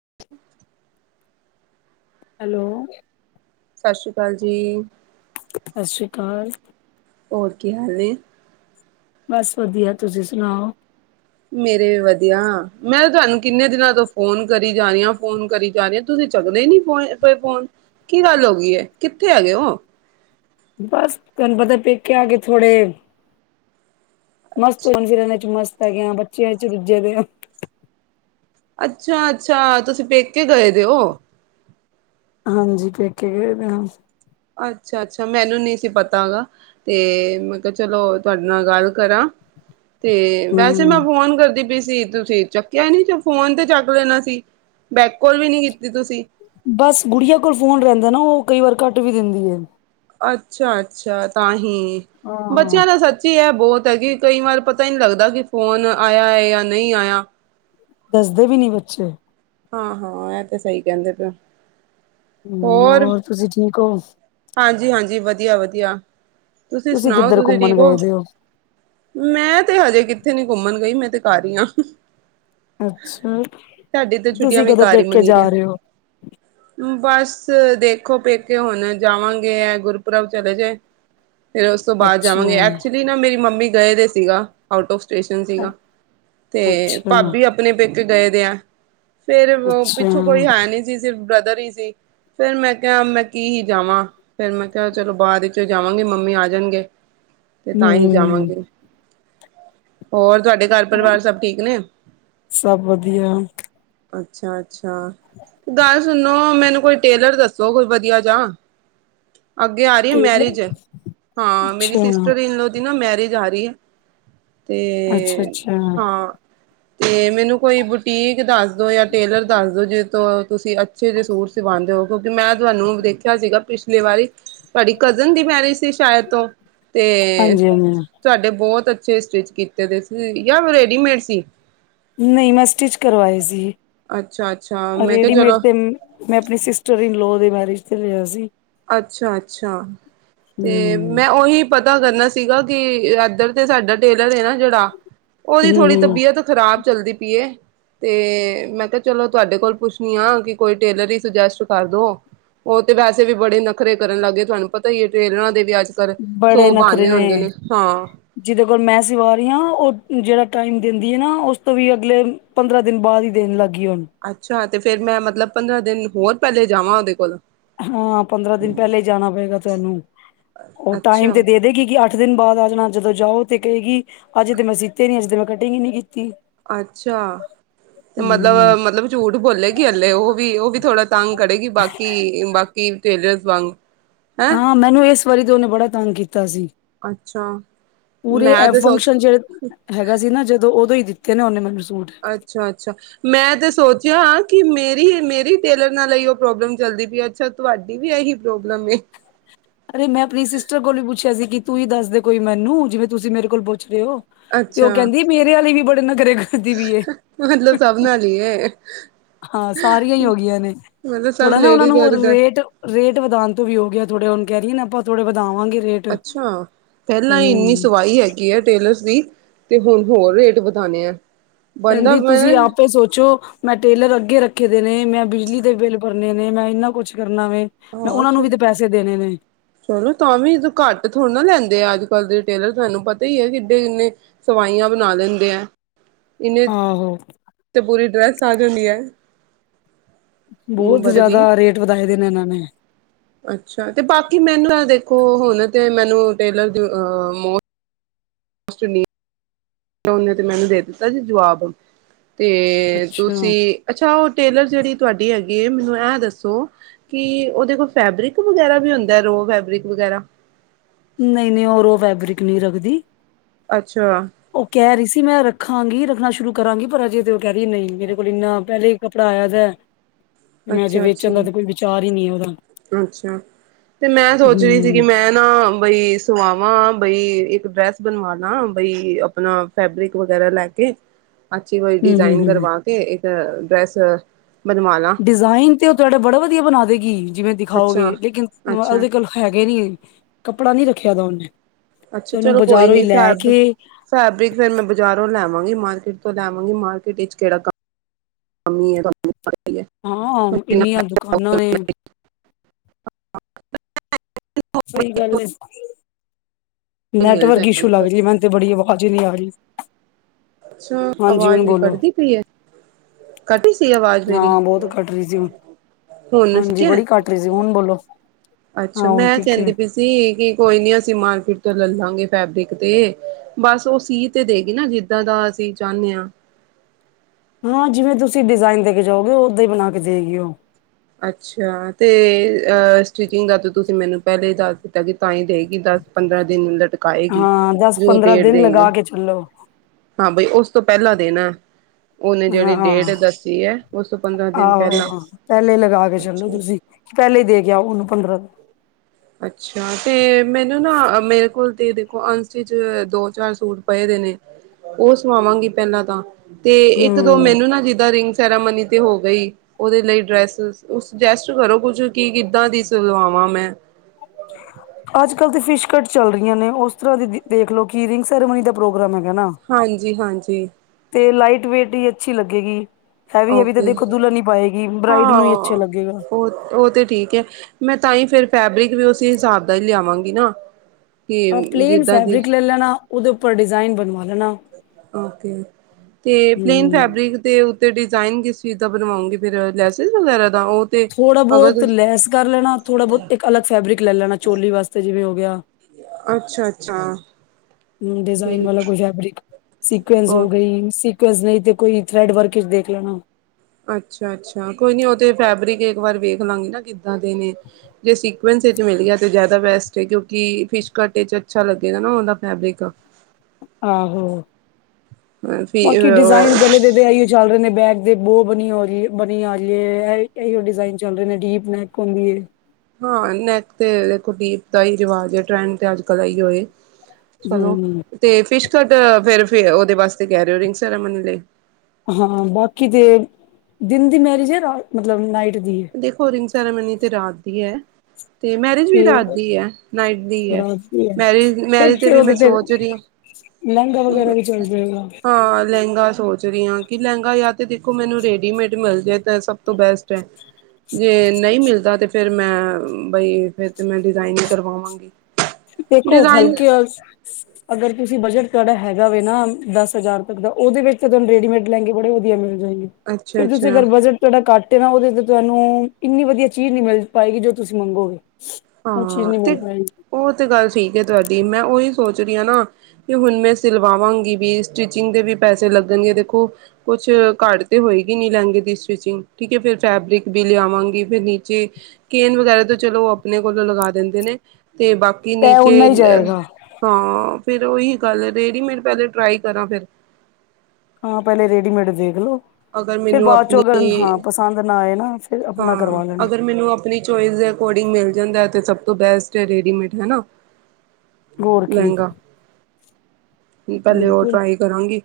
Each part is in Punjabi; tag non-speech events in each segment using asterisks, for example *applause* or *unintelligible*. *unintelligible* ਹੈਲੋ, ਸਤਿ ਸ਼੍ਰੀ ਅਕਾਲ ਜੀ। ਸਤਿ ਸ੍ਰੀ ਅਕਾਲ। ਹੋਰ ਕੀ ਹਾਲ ਨੇ? ਬਸ ਵਧੀਆ ਤੁਸੀਂ ਸੁਣਾਓ। ਮੇਰੇ ਵਧੀਆ ਮੈਂ ਤੁਹਾਨੂੰ ਕਿੰਨੇ ਦਿਨਾਂ ਤੋਂ ਫੋਨ ਕਰੀ ਜਾ ਰੀ ਆ ਫੋਨ ਕਰੀ ਜਾ ਰੀ ਤੁਸੀਂ ਚੱਕਦੇ ਈ ਨੀ ਫ਼ੋਨ ਫੋਨ ਕੀ ਗੱਲ ਹੋ ਗਈ ਕਿੱਥੇ ਹੈਗੇ ਓ। ਬਸ ਤੁਹਨੂੰ ਪਤਾ ਪੇਕਿਆ ਆ ਕੇ ਥੋੜੇ ਮਸਤ ਹੋਣ ਫਿਰ ਇਹਨਾਂ ਚ ਮਸਤ ਹੈਗੇ ਬੱਚਿਆਂ ਵਿੱਚ ਰੂਜੇ ਪਏ ਆ। ਅੱਛਾ ਅੱਛਾ, ਤੁਸੀਂ ਪੇਕੇ ਗਏ ਦੇ ਓ। ਹਾਂਜੀ, ਵੇਕੇ ਗਏ ਪਏ ਆ। ਅੱਛਾ ਅੱਛਾ, ਮੈਨੂੰ ਨੀ ਸੀ ਪਤਾ ਗਾ। ਤੇ ਮੈਂ ਕਿਹਾ ਚਲੋ ਤੁਹਾਡੇ ਨਾਲ ਗੱਲ ਕਰਾਂ। ਤੇ ਵੈਸੇ ਹੂੰ ਮੈਂ ਫੋਨ ਕਰਦੀ ਪਈ ਸੀ ਤੁਸੀਂ ਚੱਕਿਆ ਨੀ ਫੋਨ ਤੇ ਚੱਕ ਲੈਣਾ ਸੀ ਬੈਅਕ ਕੋਲ ਵੀ ਨੀ ਕੀਤੀ ਤੁਸੀਂ। ਬਸ ਗੁਡੀਆ ਕੋਲ ਫੋਨ ਰਹਿੰਦਾ ਨਾ ਉਹ ਕਈ ਵਾਰ ਘੱਟ ਵੀ ਦਿੰਦੀ ਐ। ਅੱਛਾ ਅੱਛਾ, ਤਾਂ ਹੀ ਹਾਂ ਬੱਚਿਆਂ ਦਾ ਸ ਸੱਚੀ ਇਹ ਬਹੁਤ ਐ ਕਿ ਕਈ ਵਾਰ ਪਤਾ ਹੀ ਨਹੀਂ ਲੱਗਦਾ ਕਿ ਫੋਨ ਆਇਆ ਜਾਂ ਨਹੀਂ ਆਇਆ। ਦੱਸਦੇ ਵੀ ਨਹੀਂ ਬੱਚੇ। ਹਾਂ ਹਾਂ, ਇਹ ਤੇ ਸਹੀ ਕਹਿੰਦੇ ਪਏ। ਹੂੰ, ਹੋਰ ਤੁਸੀਂ ਠੀਕ ਹੋ। ਹਾਂਜੀ-ਹਾਂਜੀ, ਵਧੀਆ ਵਧੀਆ ਤੁਸੀਂ ਸੁਣਾਓ ਕਿੱਧਰ ਤੁਸੀਂ ਘੁੰਮਣ ਠੀਕ ਹੋ? ਗਏ ਦੇ ਮੈਂ ਤੇ ਹਜੇ ਕਿੱਥੇ ਨੀ ਘੁੰਮਣ ਗਈ ਮੈਂ ਤੇ ਘਰ ਹੀ ਆ। ਅੱਛਾ ਤੁਹਾਡੀ ਤੇ ਛੁੱਟੀਆਂ ਤੁਸੀਂ ਵੀ ਕਦੋਂ ਘਰ ਹੀ ਪੇਕੇ ਮਨੀ ਜਾ ਦੀਆਂ। ਰਹੇ ਹੋ ਬਸ ਦੇਖੋ ਪੇਕੇ ਹੁਣ ਜਾਵਾਂਗੇ ਐ ਗੁਰਪ੍ਰਬ ਚਲੇ ਜਏ। ਫੇਰ ਉਸ ਤੋਂ ਬਾਅਦ ਜਾਵਾਂਗੇ ਐਕਚੁਲੀ ਨਾ ਮੇਰੀ ਮੰਮੀ ਗਏ ਦੇ ਸੀਗਾ। ਆਊਟ ਆਫ ਸਟੇਸ਼ਨ ਸੀਗਾ ਅੱਛਾ ਤੇ ਅੱਛਾ ਭਾਬੀ ਆਪਣੇ ਪੇਕੇ ਗਏ ਦੇ ਐ। ਫੇਰ ਅੱਛਾ ਪਿੱਛੋਂ ਕੋਈ ਹੈ ਨਹੀਂ ਸੀ ਸਿਰਫ ਬ੍ਰਦਰ ਈ ਸੀ ਫੇਰ ਮੈਂ ਕਿਹਾ ਮੈਂ ਕੀ ਜਾਵਾਂ। ਫੇਰ ਮੈਂ ਕਿਹਾ ਚਲੋ ਬਾਅਦ ਵਿੱਚ ਜਾਵਾਂਗੇ ਮੰਮੀ ਆ ਜਾਣਗੇ। ਤੇ ਤਾਂ ਹੀ ਹੂੰ ਜਾਵਾਂਗੇ ਹੋਰ ਤੁਹਾਡੇ ਘਰ ਪਰਿਵਾਰ ਸਭ ਠੀਕ ਨੇ। ਸਭ ਵਧੀਆ ਅੱਛਾ-ਅੱਛਾ, ਗੱਲ ਸੁਣੋ ਮੈਨੂੰ ਕੋਈ ਟੇਲਰ ਦੱਸੋ ਕੋਈ ਵਧੀਆ ਜਾ। ਅੱਗੇ ਆ ਰਹੀ ਆ ਠੀਕ ਨੇ। ਮੈਰਿਜ ਹਾਂ ਮੇਰੀ ਅੱਛਾ, ਸਿਸਟਰ ਇਨ ਲੋਅ, ਦੀ ਨਾ ਮੈਰਿਜ ਆ ਰਹੀ ਆ ਤੇ ਅੱਛਾ-ਅੱਛਾ, ਹਾਂ ਤੇ ਮੈਨੂੰ ਕੋਈ ਬੁਟੀਕ ਦੱਸ ਦੋ ਜਾਂ ਟੇਲਰ ਦੱਸ ਦੋ ਜਿਸ ਤੋਂ ਤੁਸੀਂ ਅੱਛੇ ਜਿਹੇ ਸੂਟ ਸਿਵਾਉਂਦੇ ਹੋ। ਕਿਉਂਕਿ ਮੈਂ ਤੁਹਾਨੂੰ ਦੇਖਿਆ। ਸੀਗਾ ਪਿਛਲੀ ਵਾਰੀ ਤੁਹਾਡੀ ਕਜ਼ਨ ਦੀ ਮੈਰਿਜ ਸੀ ਸ਼ਾਇਦ ਤੋਂ ਤੇ ਹਾਂਜੀ-ਹਾਂਜੀ ਤੁਹਾਡੇ ਬਹੁਤ ਅੱਛੇ ਸਟਿਚ ਕੀਤੇ ਸੀ ਜਾਂ ਰੇਡੀਮੇਡ ਸੀ। ਨਹੀਂ ਮੈਂ ਸਟਿਚ ਕਰਵਾਏ ਸੀ ਜੀ। ਅੱਛਾ-ਅੱਛਾ, ਮੈਂ ਕੇ ਚਲੋ ਮੈਂ ਆਪਣੀ ਸਿਸਟਰ ਇਨਲੋਅ ਦੇ ਮੈਰਿਜ ਤੇ ਲਿਆ ਸੀ। ਅੱਛਾ ਅੱਛਾ, ਤੇ ਹੂੰ, ਮੈਂ ਉਹੀ ਪਤਾ ਕਰਨਾ ਸੀਗਾ ਕਿ ਇੱਧਰ ਤੇ ਸਾਡਾ ਟੇਲਰ ਐ ਨਾ ਜਿਹੜਾ ਉਹਦੀ ਥੋੜੀ ਹੂੰ-ਹੂੰ ਤਬੀਅਤ ਖਰਾਬ ਚੱਲਦੀ ਪਈ ਏ। ਤੇ ਮੈਂ ਕਿਹਾ ਚਲੋ ਤੁਹਾਡੇ ਕੋਲ ਪੁੱਛਣੀ ਆ ਕਿ ਕੋਈ ਟੇਲਰ ਹੀ ਸੁਜੈਸਟ ਕਰਦੋ। ਉਹ ਤੇ ਵੈਸੇ ਵੀ ਬੜੇ ਨਖਰੇ ਕਰਨ ਲੱਗ ਗਏ ਤੁਹਾਨੂੰ ਪਤਾ ਹੀ ਹੈ ਟੇਲਰਾਂ ਦੇ ਵੀ ਅੱਜ ਬੜੇ ਸੌ ਨਖਰੇ ਬਹਾਨੇ ਹੁੰਦੇ ਨੇ ਹਾਂ। ਜਿਹਦੇ ਕੋਲ ਮੈਂ ਸਿਵਾ ਰਹੀ ਹਾਂ ਉਹ ਜਿਹੜਾ ਟਾਈਮ ਦਿੰਦੀ ਆ ਨਾ ਉਸ ਤੋਂ ਵੀ ਅਗਲੇ ਪੰਦਰਾਂ ਦਿਨ ਬਾਅਦ ਹੀ ਦੇਣ ਲਾਗੀ ਹੁਣ। ਅੱਛਾ ਤੇ ਫੇਰ ਮੈਂ ਮਤਲਬ ਪੰਦਰਾਂ ਦਿਨ ਹੋਰ ਪਹਿਲੇ ਜਾਵਾਂ ਉਹਦੇ ਕੋਲ। ਹਾਂ, ਪੰਦਰਾਂ ਦਿਨ ਪਹਿਲੇ ਜਾਣਾ ਪਏਗਾ ਤੁਹਾਨੂੰ ਉਹ ਟਾਈਮ ਤੇ ਅੱਛਾ ਦੇ ਦੇਗੀ ਕਿ ਅੱਠ ਅੱਠ ਦਿਨ ਬਾਅਦ ਆ ਜਾਣਾ ਜਦੋਂ ਜਾਓ ਤੇ ਕਹੇ ਗਈ ਅੱਜ ਤੇ ਮੈਂ ਸੀਤੇ ਨੀ ਅੱਜ ਮੈਂ ਕਟਿੰਗ ਹੀ ਨੀ ਕੀਤੀ। ਅੱਛਾ, ਤੇ ਮਤਲਬ ਹੂੰ ਮਤਲਬ ਝੂਠ ਬੋਲੇਗੀ ਹੱਲੇ ਉਹ ਵੀ ਉਹ ਵੀ ਥੋੜਾ ਤੰਗ ਕਰੜੇਗੀ ਬਾਕੀ ਬਾਕੀ ਟੇਲਰਸ ਵਾਂਗ। ਹੈਂ ਹਾਂ, ਮੈਨੂੰ ਇਸ ਵਾਰੀ ਤੇ ਉਹਨੇ ਬੜਾ ਤੰਗ ਕੀਤਾ ਸੀ। ਅੱਛਾ ਪੂਰੇ ਮੈਂ ਐ ਤੇ ਸੋਚ ਫੰਕਸ਼ਨ ਜਿਹੜੇ ਹੈਗਾ ਸੀ ਨਾ ਜਦੋਂ ਉਦੋਂ ਹੀ ਦਿੱਤੇ ਨੇ ਉਹਨੇ ਮੈਨੂੰ ਸੂਟ। ਅੱਛਾ ਅੱਛਾ। ਮੈਂ ਤੇ ਸੋਚਿਆ ਕਿ ਮੇਰੀ ਮੇਰੀ ਟੇਲਰ ਨਾਲ ਲਈ ਉਹ ਪ੍ਰੋਬਲਮ ਚਲਦੀ ਪਈ ਅੱਛਾ। ਤੁਹਾਡੀ ਵੀ ਇਹੀ ਪ੍ਰੋਬਲਮ ਐ। ਅਰੇ ਮੈਂ ਆਪਣੀ ਸਿਸਟਰ ਕੋਲ ਵੀ ਪੁੱਛਿਆ ਸੀ ਕਿ ਤੂੰ ਹੀ ਦੱਸਦੇ ਕੋਈ ਮੈਨੂੰ ਜਿਵੇਂ ਤੁਸੀਂ ਮੇਰੇ ਕੋਲ ਪੁੱਛ ਰਹੇ ਹੋ। ਤੇ ਉਹ ਅੱਛਾ ਕਹਿੰਦੀ ਮੇਰੇ ਵਾਲੀ ਵੀ ਬੜੇ ਨਖਰੇ ਕਰਦੀ ਪਈ ਆ। ਮਤਲਬ ਸਭ ਨਾਲ ਹੀ ਹੈ ਹਾਂ, ਸਾਰੀਆਂ ਹੀ ਹੋ ਗਈਆਂ ਨੇ ਮਤਲਬ ਸਭ ਥੋੜਾ ਨਾ ਉਹਨਾਂ ਲੇਡੀਜ਼ ਨੂੰ ਔਰ ਗਰ ਰੇਟ ਰੇਟ ਵਧਾਣ ਤੋਂ ਵੀ ਹੋ ਗਿਆ ਥੋੜੇ ਹੁਣ ਕਹਿ ਰਹੀ ਆ ਨਾ ਆਪਾਂ ਥੋੜੇ ਵਾਧਵਾਂਗੇ ਰੇਟ। ਅੱਛਾ, ਪਹਿਲਾਂ ਹੀ ਇੰਨੀ ਹੂੰ ਸਵਾਈ ਹੈਗੀ ਕੀ ਟੇਲਰਸ ਦੀ ਤੇ ਹੁਣ ਹੋਰ ਰੇਟ ਵਧਾਣੇ ਆ। ਬੰਦਾ ਕਹਿੰਦੀ ਤੁਸੀਂ ਮੈਂ ਆਪੇ ਸੋਚੋ ਮੈਂ ਟੇਲਰ ਅੱਗੇ ਰੱਖੇ ਦੇ ਨੇ ਮੈਂ ਬਿਜਲੀ ਦੇ ਬਿੱਲ ਭਰਨੇ ਨੇ ਮੈਂ ਇਨਾ ਕੁਛ ਕਰਨਾ ਵੈ। ਹਾਂ ਅੱਛਾ, ਚਲੋ ਤਾਂ ਵੀ ਘੱਟ ਥੋੜ੍ਹਾ ਨਾ ਲੈਂਦੇ ਆ ਅੱਜ ਕੱਲ੍ਹ ਦੇ ਟੇਲਰ ਤੁਹਾਨੂੰ ਪਤਾ ਹੀ ਹੈ ਕਿੱਡੇ ਕਿੰਨੇ ਸਵਾਈਆਂ ਬਣਾ ਲੈਂਦੇ ਆ। ਆਹੋ, ਅਤੇ ਪੂਰੀ ਡਰੈੱਸ ਸਾਂਝ ਹੁੰਦੀ ਐ। ਬਹੁਤ ਜਿਆਦਾ ਦੀ ਰੇਟ ਵਧਾਏ ਦੇ ਨੇ ਇਹਨਾਂ ਨੇ। ਅੱਛਾ, ਤੇ ਬਾਕੀ ਮੈਨੂੰ ਦੇਖੋ ਹੁਣ ਤੇ ਮੈਨੂੰ ਟੇਲਰ ਦੀ ਅ *unintelligible* ਉਹਨੇ ਤੇ ਮੈਨੂੰ ਦੇ ਦਿੱਤਾ ਜੀ ਜਵਾਬ ਤੇ ਅੱਛਾ ਤੁਸੀਂ ਅੱਛਾ, ਉਹ ਟੇਲਰ ਜਿਹੜੀ ਤੁਹਾਡੀ ਹੈਗੀ ਐ ਮੈਨੂੰ ਐ ਦੱਸੋ ਕਿ ਉਹਦੇ ਕੋਲ ਫੈਬਰਿਕ ਵਗੈਰਾ ਵੀ ਹੁੰਦਾ ਰੋ ਫੈਬਰਿਕ ਵਗੈਰਾ। ਨਹੀਂ ਨਹੀਂ, ਓ ਰੋਹ ਫੈਬਰਿਕ ਨਹੀਂ ਰੱਖਦੀ। ਅੱਛਾ, ਉਹ ਕਹਿ ਰਹੀ ਸੀ ਮੈਂ ਰੱਖਾਂਗੀ ਰੱਖਣਾ ਸ਼ੁਰੂ ਕਰਾਂਗੀ ਪਰ ਅਜੇ ਤੇ ਉਹ ਕਹਿ ਰਹੀਏ ਨਹੀਂ ਮੇਰੇ ਕੋਲ ਇੰਨਾ ਪਹਿਲੇ ਹੀ ਕੱਪੜਾ ਆਇਆ ਦਾ। *unintelligible* ਤੇ ਅਜੇ ਅੱਛਾ ਵੇਚਣ ਦਾ ਅੱਛਾ ਤੇ ਕੋਈ ਵਿਚਾਰ ਹੀ ਨੀ ਉਹਦਾ। ਅੱਛਾ ਤੇ ਮੈਂ ਸੋਚ ਰਹੀ ਸੀ ਕਿ ਹੂੰ ਮੈਂ ਨਾ ਬਈ ਸਵਾਵਾਂ ਬਈ ਇੱਕ ਡਰੈਸ ਬਣਵਾ ਲਾ ਬਈ ਆਪਣਾ ਫੈਬਰਿਕ ਵਗੈਰਾ ਲੈ ਕੇ। ਅੱਛੀ, ਕੋਈ ਹੂੰ ਹੂੰ ਡਿਜ਼ਾਇਨ ਹੂੰ ਕਰਵਾ ਕੇ ਇੱਕ ਡਰੈਸ ਬਣਵਾ ਲਾ। ਡਿਜ਼ਾਇਨ ਤੇ ਉਹ ਤੁਹਾਡਾ ਬੜਾ ਵਧੀਆ ਬਣਾ ਦੇਗੀ ਜਿਵੇਂ ਦਿਖਾਓਗੇ ਅੱਛਾ ਲੇਕਿਨ ਅੱਛਾ ਓਹਦੇ ਕੋਲ। ਹੈਗੇ ਨੀ ਕੱਪੜਾ ਨੀ ਰੱਖਿਆ ਦਾ ਉਹਨੇ ਅੱਛਾ ਉਹਨੂੰ ਚਲੋ ਕੋਈ ਬਾਜ਼ਾਰੋਂ ਹੀ ਨੀ ਲੈ ਫੈਬ ਕੇ। ਫੈਬਰਿਕ ਫੇਰ ਮੈਂ ਬਾਜ਼ਾਰੋਂ ਲੈ ਆਵਾਂਗੀ ਮਾਰਕੀਟ ਤੋਂ ਲੈ ਆਵਾਂਗੀ ਮਾਰਕੀਟ ਵਿਚ ਕਿਹੜਾ ਕਮੀ ਐ ਤੁਹਾਨੂੰ ਪਤਾ ਹੀ ਐ। ਹਾਂ, ਇੰਨੀਆਂ ਦੁਕਾਨਾਂ ਨੇ। ਸਹੀ ਗੱਲ ਐ। ਮਿਲ ਜਾਏ ਨੈਟਵਰਕ ਇਸ਼ੂ ਲੱਗਦੀ ਮੈਨੂੰ ਬੜੀ ਆਵਾਜ਼ ਹੀ ਨਹੀਂ ਆ ਰਹੀ। ਅੱਛਾ, ਹਾਂਜੀ ਆਵਾਜ਼ ਹੁਣ ਮੇਰੀ ਬੋਲੋ ਕੱਟਦੀ ਪਈ ਐ। ਹਾਂ, ਬਹੁਤ ਕੱਟ ਰਹੀ ਸੀ ਹੁਣ ਠੀਕ ਹਾਂਜੀ ਹੈ ਬੜੀ ਘੱਟ ਸੀ ਹੁਣ ਬੋਲੋ। ਅੱਛਾ, ਹਾਂ ਹੁਣ ਮੈਂ ਠੀਕ ਹੈ ਕਹਿੰਦੀ ਪਈ ਸੀ। ਸੀ ਕਿ ਕੋਈ ਨੀ ਅਸੀਂ ਮਾਰਕੀਟ ਤੋਂ ਲੈਲਾਂਗੇ ਫੈਬਰਿਕ ਤੇ ਬਸ ਓ ਸੀ ਤੇ ਦੇਗੀ ਨਾ ਜਿੱਦਾਂ ਦਾ ਅਸੀਂ ਚਾਨੇ ਆ। ਹਾਂ, ਜਿਵੇਂ ਤੁਸੀਂ ਡਿਜ਼ਾਇਨ ਦੇ ਕੇ ਜਾਓਗੇ ਓਦਾਂ ਹੀ ਬਣਾ ਕੇ ਦਏਗੀ ਓ। ਅੱਛਾ, ਤੇ ਅ ਸਟਿਚਿੰਗ ਦਾ ਤਾਂ ਤੁਸੀਂ ਮੈਨੂੰ ਪਹਿਲੇ ਹੀ ਦੱਸ ਦਿੱਤਾ ਕਿ ਤਾਂ ਹੀ ਦੇਗੀ ਦੱਸ ਪੰਦਰਾਂ ਦਿਨ ਲਟਕਾਏਗੀ ਹਾਂ ਦਸ ਜੋ ਪੰਦਰਾਂ ਡੇਟ ਦਿਨ ਦੇਗੀ। ਲਗਾ ਕੇ ਚੱਲੋ ਹਾਂ ਬਈ ਉਸ ਤੋਂ ਪਹਿਲਾ ਦੇਣਾ। ਉਹਨੇ ਜਿਹੜੀ ਹਾਂ ਡੇਟ ਦੱਸੀ ਐ ਉਸ ਤੋਂ ਪੰਦਰਾਂ ਦਿਨ ਆਹੋ ਪਹਿਲਾਂ ਪਹਿਲੇ ਲਗਾ ਕੇ ਚੱਲੋ ਅੱਛਾ ਤੁਸੀਂ ਪਹਿਲੇ ਹੀ ਦੇ ਕੇ ਉਹਨੂੰ ਪੰਦਰਾਂ ਅੱਛਾ, ਤੇ ਮੈਨੂੰ ਨਾ ਮੇਰੇ ਕੋਲ ਤੇ ਦੇਖੋ ਅਨਸਟਿਚ ਦੋ ਚਾਰ ਸੂਟ ਪਏ ਦੇ ਨੇ। ਉਹ ਸਵਾਵਾਂਗੀ ਪਹਿਲਾਂ ਤਾਂ ਤੇ ਇੱਕ ਦੋ ਹਮ ਮੈਨੂੰ ਨਾ ਜਿੱਦਾਂ ਰਿੰਗ ਸੈਰਾਮਨੀ ਤੇ ਹੋ ਗਈ। ਉਹਦੇ ਲਈ ਡਰੈਸ ਸੁਜੈਸਟ ਕਰੋ ਕੁਝ ਕਿ ਕਿੱਦਾਂ ਦੀ ਸਲਵਾਵਾਂ ਮੈਂ। *inaudible* ਅੱਜ ਕੱਲ੍ਹ ਤੇ ਫਿਸ਼ ਕੱਟ ਚੱਲ ਰਹੀਆਂ ਨੇ ਉਸ ਤਰ੍ਹਾਂ ਦੀ ਦੇਖ ਲਓ ਕਿ ਰਿੰਗ ਸੈਰੇਮਨੀ ਦਾ ਪ੍ਰੋਗਰਾਮ ਹੈਗਾ ਨਾ। ਹਾਂਜੀ-ਹਾਂਜੀ, ਤੇ ਲਾਈਟ ਵੇਟ ਹੀ ਅੱਛੀ ਲੱਗੇਗੀ। ਹੈਵੀ ਹੈਵੀ ਤਾਂ ਓਕੇ ਦੇਖੋ ਦੁਲਹਨ ਈ ਪਾਏਗੀ ਬਰਾਈਡ ਹਾਂ ਨੂੰ ਹੀ ਅੱਛਾ ਲੱਗੇਗਾ। ਉਹ ਉਹ ਤੇ ਠੀਕ ਐ। ਮੈਂ ਤਾਂ ਹੀ ਫੇਰ ਫੈਬਰਿਕ ਵੀ ਉਸੇ ਹਿਸਾਬ ਦਾ ਹੀ ਲਿਆਵਾਂਗੀ ਨਾ। ਕਿ ਪਲੇਨ ਜਿੱਦਾਂ ਦੀ ਫੈਬਰਿਕ ਲੈ ਲੈਣਾ ਉਹਦੇ ਉੱਪਰ ਡਿਜ਼ਾਇਨ ਬਣਵਾ ਲੈਣਾ। ਓਕੇ ਤੇ ਪਲੇਨ ਹਮ ਫੈਬਰਿਕ ਦੇ ਤੇ ਡਿਜ਼ਾਇਨ ਕਿਸ ਚੀਜ਼ ਦਾ ਬਣਵਾਂਗੇ ਫਿਰ ਲੈਸਜ ਵਗੈਰਾ ਦਾ ਉਹ ਤੇ ਥੋੜ੍ਹਾ ਅਗਰ ਬਹੁਤ ਤੁਸੀਂ ਲੈਸ ਕਰ ਲੈਣਾ ਥੋੜਾ ਬਹੁਤ ਇੱਕ ਅਲੱਗ ਫੈਬਰਿਕ ਲੈ ਲੈਣਾ ਚੋਲੀ ਵਾਸਤੇ ਜਿਵੇਂ ਹੋ ਗਿਆ। ਅੱਛਾ-ਅੱਛਾ ਡਿਜ਼ਾਇਨ ਵਾਲਾ ਠੀਕ ਕੋਈ ਫੈਬਰਿਕ। ਸਿਕੁਂਸ ਉਹ ਹੋ ਗਈ, ਸੀਿਕੁਂਸ ਨਹੀਂ ਤੇ ਕੋਈ ਥਰੈਡ ਵਰਕ ਦੇਖ ਲੈਣਾ। ਅੱਛਾ -ਅੱਛਾ ਕੋਈ ਨੀ, ਉਹ ਤੇ ਫੈਬਰਿਕ ਇੱਕ ਵਾਰ ਵੇਖ ਲਾਂਗੀ ਨਾ ਕਿੱਦਾਂ ਦੇ ਨੇ। ਜੇ ਸੀਕੁਐੈਂਸ ਵਿੱਚ ਮਿਲ ਗਿਆ ਤੇ ਜ਼ਿਆਦਾ ਬੈਸਟ ਹੈ। ਕਿਉਂਕਿ ਫਿਸ਼ ਕਟ ਵਿਚ ਅੱਛਾ ਲੱਗੇਗਾ ਨਾ ਉਹਦਾ ਫੈਬਰਿਕ। ਹ *inaudible* ਆਹੋ ਫੀ ਬਾਕੀ ਡਿਜ਼ਾਇਨ ਗਲੇ ਦੇ ਇਹੀਓ। ਚੱਲ ਰਹੇ ਨੇ ਬੈਕ ਦੇ ਬੋਹ ਬਣੀ ਹੋਹੀ ਬਣੀ ਆ ਰਹੀ ਇਹੋ ਡਿਜ਼ਾਇਨ ਚੱਲ ਰਹੇ ਨੇ ਡੀਪ ਨੈਕ ਹੁੰਦੀ ਏ। ਹਾਂ, ਨੈਕ ਤੇ ਦੇਖੋ ਡੀਪ ਦਾ ਹੀ ਰਿਵਾਜ ਐ ਟਰੈਡ ਤੇ ਅੱਜ ਕੱਲ ਦੇਖੋ ਇਹੀਓ ਏ। ਚਲੋ ਹਮ ਤੇ ਫਿਸ਼ ਕਟ ਫਿਰ ਉਹਦੇ ਵਾਸਤੇ ਕਹਿ ਰਹੇ ਹੋ ਰਿੰਗ ਸੈਰਾਮਨੀ ਲਈ। ਹਾਂ, ਬਾਕੀ ਤੇ ਦਿਨ ਦੀ ਮੈਰਿਜ ਐ ਰਾ ਮਤਲਬ ਨਾਈਟ ਦੀ। ਦੇਖੋ ਰਿੰਗ ਸੈਰੇਮਨੀ ਤੇ ਰਾਤ ਦੀ ਐ। ਤੇ ਮੈਰਿਜ ਵੀ ਰਾਤ ਤੇ ਦੀ ਐ ਨਾਈਟ ਦੀ ਫਿਰ ਐ ਉਹੀ ਹੈ ਮੈਰਿਜ ਫਿਰ ਮੈਰਿਜ ਤੇ ਵੀ ਉਹਦੇ ਮੈਂ ਸੋਚ ਰਹੀ ਆ। ਲਹਿੰਗਾ ਵਗੈਰਾ ਵੀ ਚੱਲ ਜਾਏਗਾ ਹਾਂ ਲਹਿੰਗਾ ਸੋਚ, ਕਿ ਲਹਿੰਗਾ ਜਾ ਤੇ ਦੇਖੋ ਮੈਨੂੰ ਰੇਡੀਮੇਡ ਮਿਲ ਜਾਏ ਤਾਂ ਸਭ ਤੋਂ ਬੈਸਟ ਐ। ਜੇ ਨਹੀਂ ਮਿਲਦਾ ਤੇ ਫੇਰ ਮੈਂ ਬਈ ਫਿਰ ਤੇ ਮੈਂ ਡਿਜ਼ਾਇਨ ਈ ਕਰਵਾਵਾਂਗੀ। ਦੇਖੋ, ਡਿਜ਼ਾਇਨ ਹਲਕੇ ਹੋਸ ਅਗਰ ਤੁਸੀਂ ਬਜਟ ਜਹੜਾ ਹੈਗਾ ਵ ਨਾ, ਦਸ ਹਜ਼ਾਰ ਤੱਕ ਦਾ ਉਹਦੇ ਵਿੱਚ ਤਾਂ ਤੁਹਾਨੂੰ ਰੇਡੀਮੇਡ ਲੈਗੇ ਬੜੇ ਵਧੀਆ ਮਿਲ ਜਾਏਗੀ। ਅੱਛਾ ਫਿਰ ਤੁਸੀੇ ਅੱਛਾ ਅਗਰ ਬਜਟ ਜਿਹੜਾ ਕੱਟ ਹੈ ਨਾ ਉਹਦੇ ਤੇ, ਤੁਹਾਨੂੰ ਇੰਨੀ ਵਧੀਆ ਚੀਜ਼ ਨਹੀਂ ਮਿਲ ਪਾਏਗੀ ਜੋ ਤੁਸੀਂ ਮੰਗੋਗੇ। ਉਹ ਚੀਜ਼ ਹਾਂ, ਨਹੀਂ ਤੇ ਮਿਲ ਪਾਏਗੀ ਉਹ ਤੇ ਗੱਲ ਠੀਕ ਹੈ ਤੁਹਾਡੀ ਮੈਂ ਉਹੀ ਸੋਚ ਰਹੀ ਹਾਂ ਨਾ। ਤੇ ਹੁਣ ਮੈਂ ਸਿਲਵਾਵਾਂਗੀ ਵੀ ਸਟਿਚਿੰਗ ਦੇ ਵੀ ਪੈਸੇ ਲੱਗਣਗੇ ਦੇਖੋ। ਕੁਛ ਘਟ ਤੇ ਹੋਏਗੀ ਨੀ ਲਹਿੰਗੇ ਦੀ ਸਟਿਚਿੰਗ। ਠੀਕ ਹੈ ਫਿਰ ਫੈਬਰਿਕ ਵੀ ਲਿਆਵਾਂਗੀ ਫਿਰ ਨੀਚੇ ਕੇਨ ਵਗੈਰਾ ਤੋਂ ਚਲੋ ਉਹ ਆਪਣੇ ਕੋਲੋਂ ਲਗਾ ਦਿੰਦੇ ਨੇ। ਤੇ ਬਾਕੀ ਤੈ ਨੀਚੇ ਓਨਾ ਹੀ ਜਾਏਗਾ ਹਾਂ, ਫੇਰ ਉਹੀ ਗੱਲ ਰੇਡੀਮੇਡ ਪਹਿਲੇ ਟਰਾਈ ਕਰਾਂ। ਫਿਰ ਹਾਂ, ਪਹਿਲੇ ਰੇਡੀਮੇਡ ਦੇਖਲਓ। ਅਗਰ ਫਿਰ ਮੈਨੂੰ ਬਾਅਦ ਆਪਣੀ ਚੋਂ ਅਗਰ ਹਾਂ, ਪਸੰਦ ਨਾ ਆਏ ਨਾ। ਫਿਰ ਆਪਣਾ ਹਾਂ, ਕਰਵਾ ਲੈਣਾ ਅਗਰ ਮੈਨੂੰ ਆਪਣੀ ਚੋਇਸ ਦੇ ਅਕੋਰਡਿੰਗ ਮਿਲ ਜਾਂਦਾ ਤੇ ਸਭ ਤੋਂ ਬੈਸਟ ਰੇਡੀਮੇਡ ਹੈ। ਹੋਰ ਕੀ ਮਹਿੰਗਾ। ਪਹਿਲੇ ਉਹ ਬਿਲਕੁਲ ਟਰਾਈ ਕਰਾਂਗੀ।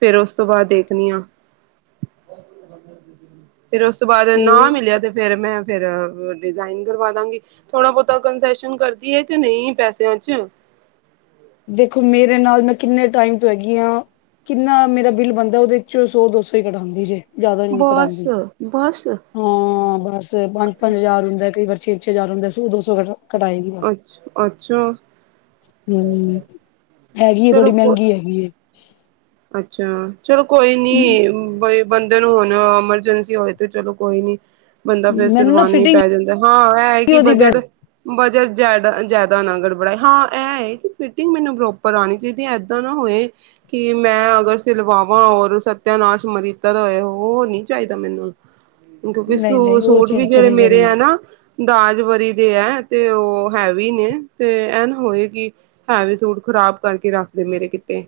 ਫੇਰ ਉਸ ਤੋਂ ਬਾਅਦ ਦੇਖਣੀ ਆ। ਫੇਰ ਉਸ ਤੋਂ ਬਾਅਦ ਨਾ ਤੇ ਮਿਲਿਆ ਤੇ ਫੇਰ ਮੈਂ ਫੇਿਰ ਡਿਜ਼ਾਇਨ ਕਰਵਾ ਦਾਂਗੀ। ਥੋੜਾ -ਬਹੁਤਾ ਕੰਸੇਸ਼ਨ ਕਰਦੀ ਹੈ ਤੇ ਨਹੀਂ ਪੈਸਿਆਂ ਚ'। ਦੇਖੋ ਮੇਰੇ ਨਾਲ ਮੈਂ ਕਿੰਨੇ ਟਾਈਮ ਤੋਂ ਹੈਗੀ ਹਾਂ। ਕਿੰਨਾ ਮੇਰਾ ਬਿੱਲ ਬਣਦਾ ਉਹਦੇ ਚੋਂ ਸੌ- ਦੋ ਸੌ ਹੀ ਕਟਾਉਂਦੀ ਜੇ। ਜ਼ਿਆਦਾ ਨ ਨੀ ਬਸ ਕਟਾਉਂਦੀ ਬਸ ਹਾਂ, ਬਸ ਪੰਜ- ਪੰਜ ਹਜ਼ਾਰ ਹੁੰਦਾ ਕਈ ਵਛੇ ਪਿੱਛੇ ਹਜਾਰ ਹੁੰਦੇ ਸੀ। ਦੋ ਸੌ ਕਟਾਏਗੀ ਨਾ। ਅੱਛਾ ਅੱਛਾ ਹੈਗੀ ਏ ਥੋੜੀ ਚਲੋ ਕੋ ਮਹਿੰਗੀ ਹੈਗੀ ਏ। ਅੱਛਾ ਚਲੋ, ਕੋਈ ਨੀ ਬ ਬੰਦੇ ਨੂੰ ਹੁਣ ਐਮਰਜੈਂਸੀ ਹੋਏ ਤੇ ਚਲੋ ਕੋਈ ਨੀ। ਬੰਦਾ ਫੇਰ ਮੈਨੂੰ ਨਾ ਸਿਲਵਾਾਨ ਹੀ ਫਿਟਿੰਗ ਪੈ ਜਾਂਦਾ ਹਾਂ, ਇਹ ਕਿ ਉਹਦੀ ਬੈ ਬਜਟ ਬਜਟ ਜੈਦਾ- ਜੈਦਾ ਅਗਰ ਬਣਾਈ। ਹਾਂ, ਇਹ ਫਿਟਿੰਗ ਮੈਨੂੰ ਪ੍ਰੋਪਰ ਆਉਣੀ ਚਾਹੀਦੀ ਹੈ। ਦ ਨਾ ਹੋਏ। ਕਿ ਮੈਂ ਅਗਰ ਸਿਲਵਾਵਾਂ ਔਰ ਸਤਿਆਨਾਸ਼ ਮਿਲੀਤਾ ਹੋਏ ਉਹ ਨੀ ਚਾਹੀਦਾ ਮੈਨੂੰ। ਨਹੀਂ ਦੋਖੋ, ਨਹੀਂ ਉਹ ਸੂਟ ਵੀ ਚੀਜ਼ ਤੇ ਜਿਹੜੇ ਨਹੀਂ ਮੇਰੇ ਆ ਕਰੇਗੀ ਨਾ। ਦਾਜ, ਵਰੀ ਦੇ ਹੈ। ਤੇ ਉਹ ਹੈਵੀ ਨੇ ਤੇ ਐਨ ਹੋਏ ਕਿ ਹੈ ਵੀ ਸੂਟ ਖ਼ਰਾਬ ਕਰਕੇ ਰੱਖਦੇ ਮੇਰੇ ਕਿੱਤੇ।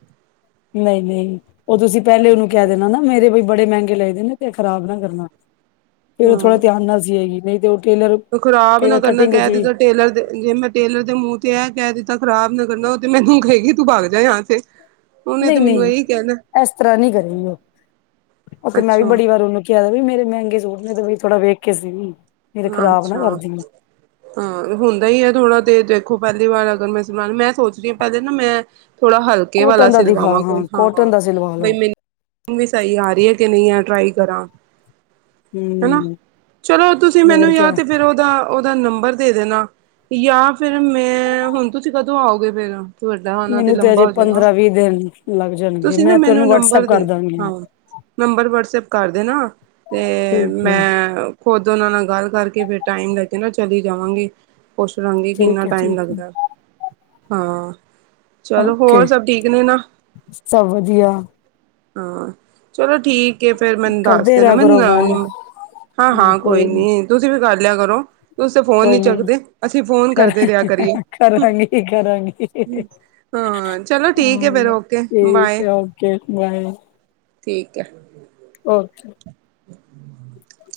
ਨਹੀਂ- ਨਹੀਂ ਉਹ ਤੁਸੀਂ ਪਹਿਲੇ ਉਹਨੂੰ ਕਹਿ ਦੇਣਾ ਨਾ ਮੇਰੇ ਵੀ ਬੜੇ ਮਹਿੰਗੇ ਲਏਦੇ ਨੇ ਤੇ ਖ਼ਰਾਬ ਨਾ ਕਰਨਾ। ਫੇਰ ਉਹ ਥੋੜ੍ਹਾ ਹਾਂ ਧਿਆਨ ਨਾਲ ਸੀ ਹੈਗੀ। ਨਹੀਂ ਤੇ ਉਹ ਟੇਲਰ ਖ਼ਰਾਬ ਕਈ ਨਾ ਵਾਰ ਕਰਨਾ ਕਟਿੰਗ ਕਹਿ ਚ ਵੀ ਦਿੱਤਾ ਟੇਲਰ ਦੇ। ਜੇ ਮੈਂ ਟੇਲਰ ਦੇ ਮੂੰਹ ਤੇ ਇਹ ਕਹਿ ਦਿੱਤਾ ਖ਼ਰਾਬ ਨਾ ਕਰਨਾ। ਉਹ ਤੇ ਮੈਨੂੰ ਕਹੀ ਗਈ ਤੂੰ ਬਗ ਜਾ ਜਾਆਸੇ। ਨਹੀਂ- ਨਹੀਂ ਇਸ ਤਰ੍ਹਾਂ ਨਹੀਂ ਕਰੇਗੀ। ਉਹ ਉਹ ਤੇ ਮੈਂ ਵੀ ਅੱਛਾ ਬੜੀ ਵਾਰ ਉਹਨੂੰ ਕਿਹਾ ਵੀ ਮੇਰੇ ਮਹਿੰਗੇ ਸੂਟ ਨੇ ਤੇ ਬਈ ਥੋੜਾ ਵੇਖ ਕੇ ਸੀਅ ਮੇਰੇ ਹਾਂ ਖਰਾਬ ਨਾ ਅੱਛਾ ਕਰਦੀ। ਹਾਂ, ਹੁੰਦਾ ਹੀ ਹੈ। ਥੋੜਾ ਤੇ ਦੇਖੋ, ਪਹਿਲੀ ਵਾਰ ਅਗਰ ਮੈਂ ਸੁਆ ਮੈਂ ਸੋਚ ਰਹੀ ਹਾਂ, ਪਹਿਲੇ ਨਾ ਮੈਂ ਥੋੜਾ ਹਲਕੇ ਵਾਲਾ ਕੋਟਨ ਦਾ ਦਿਖਾ ਸਿਲਵਾਵਾਂ ਕੋਈ ਹਾਂ ਕੋਟਨ ਦਾ ਸਿਲਵਾ ਲੋ ਬਈ ਮੈਨੂੰ। ਵੀ ਸਹੀ ਆ ਰਹੀ ਆ ਕਿ ਨਹੀਂ ਆ ਟਰਾਈ ਕਰਾ। ਹੂੰ। ਚਲੋ ਤੁਸੀਂ ਹੋਰ ਮੈਨੂੰ ਜਾ ਕਿਆ ਤੇ ਫਿਰ। ਉਹਦਾ, ਉਹਦਾ ਨੰਬਰ ਦੇ ਦੇਣਾ। ਜਾਂ ਫਿਰ ਮੈਂ ਹੁਣ ਤੁਸੀਂ ਕਦੋਂ ਆਓਗੇ ਫੇਰ। ਤੁਹਾਡਾ ਤੇ ਆਉਣਾ ਮੈਨੂੰ ਤੇ ਲੰਬਾ ਅਜੇ ਹੋਜਏਗਾ। ਪੰਦਰਾਂ ਵੀਹ ਦਿਨ ਲੱਗ ਜਾਣਗੇ ਤੁਸੀਂ ਨਾ ਮੈਂ ਮੈਨੂੰ ਤੈਨੂੰ ਵਟਸਐਪ ਨੰਬਰ ਦੇ ਕਰ ਦਾਂਗੀ ਹਾਂ। ਨੰਬਰ ਵਟਸਐਪ ਕਰ ਦੇਣਾ। ਤੇ ਠੀਕ ਹੈ ਮੈਂ ਖੁਦ ਉਹਨਾਂ ਨਾਲ ਗੱਲ ਕਰਕੇ ਫਿਰ ਟਾਈਮ ਲੱ ਕੇ ਨਾ ਚਲੀ ਜਾਵਾਂਗੇ ਪੁੱਛ ਲਾਂਗੇ ਕਿੰਨਾ ਠੀਕ ਹੈ ਟਾਈਮ ਠੀਕ ਲੱਗਦਾ। ਹੈ ਹਾਂ। ਚਲੋ ਓਕੇ ਹੋਰ ਸਭ ਠੀਕ ਨੇ ਨਾ। ਸਭ ਵਧੀਆ ਹਾਂ, ਚਲੋ ਠੀਕ ਹੈ। ਫੇਰ ਮੈਨੂੰ ਦੱਸ ਕਰਦੇ ਦੇਣਾ ਰਿਹਾ ਕਰੋ ਮੈਨੂੰ ਫੋਨ ਹਾਂ- ਹਾਂ। ਕੋਈ ਕੋਈ ਨੀ ਨੀ ਤੁਸੀਂ ਵੀ ਕਰ ਲਿਆ ਕਰੋ। ਤੁਸੀਂ ਤਾਂ ਫੋਨ ਨੀ ਚੱਕਦੇ। ਅਸੀਂ ਫੋਨ ਕਰ ਕਰਦੇ ਰਿਹਾ ਕਰੀਏ। ਕਰਾਂਗੀ ਕਰਾਂਗੀ ਹਾਂ, ਚਲੋ ਠੀਕ ਹੈ ਫੇਰ, ਹਾਂ ਓਕੇ, ਠੀਕ ਬਾਏ, ਹੈ ਓਕੇ ਬਾਏ ਠੀਕ ਹੈ। ਓਕੇ। ਹੂੰ।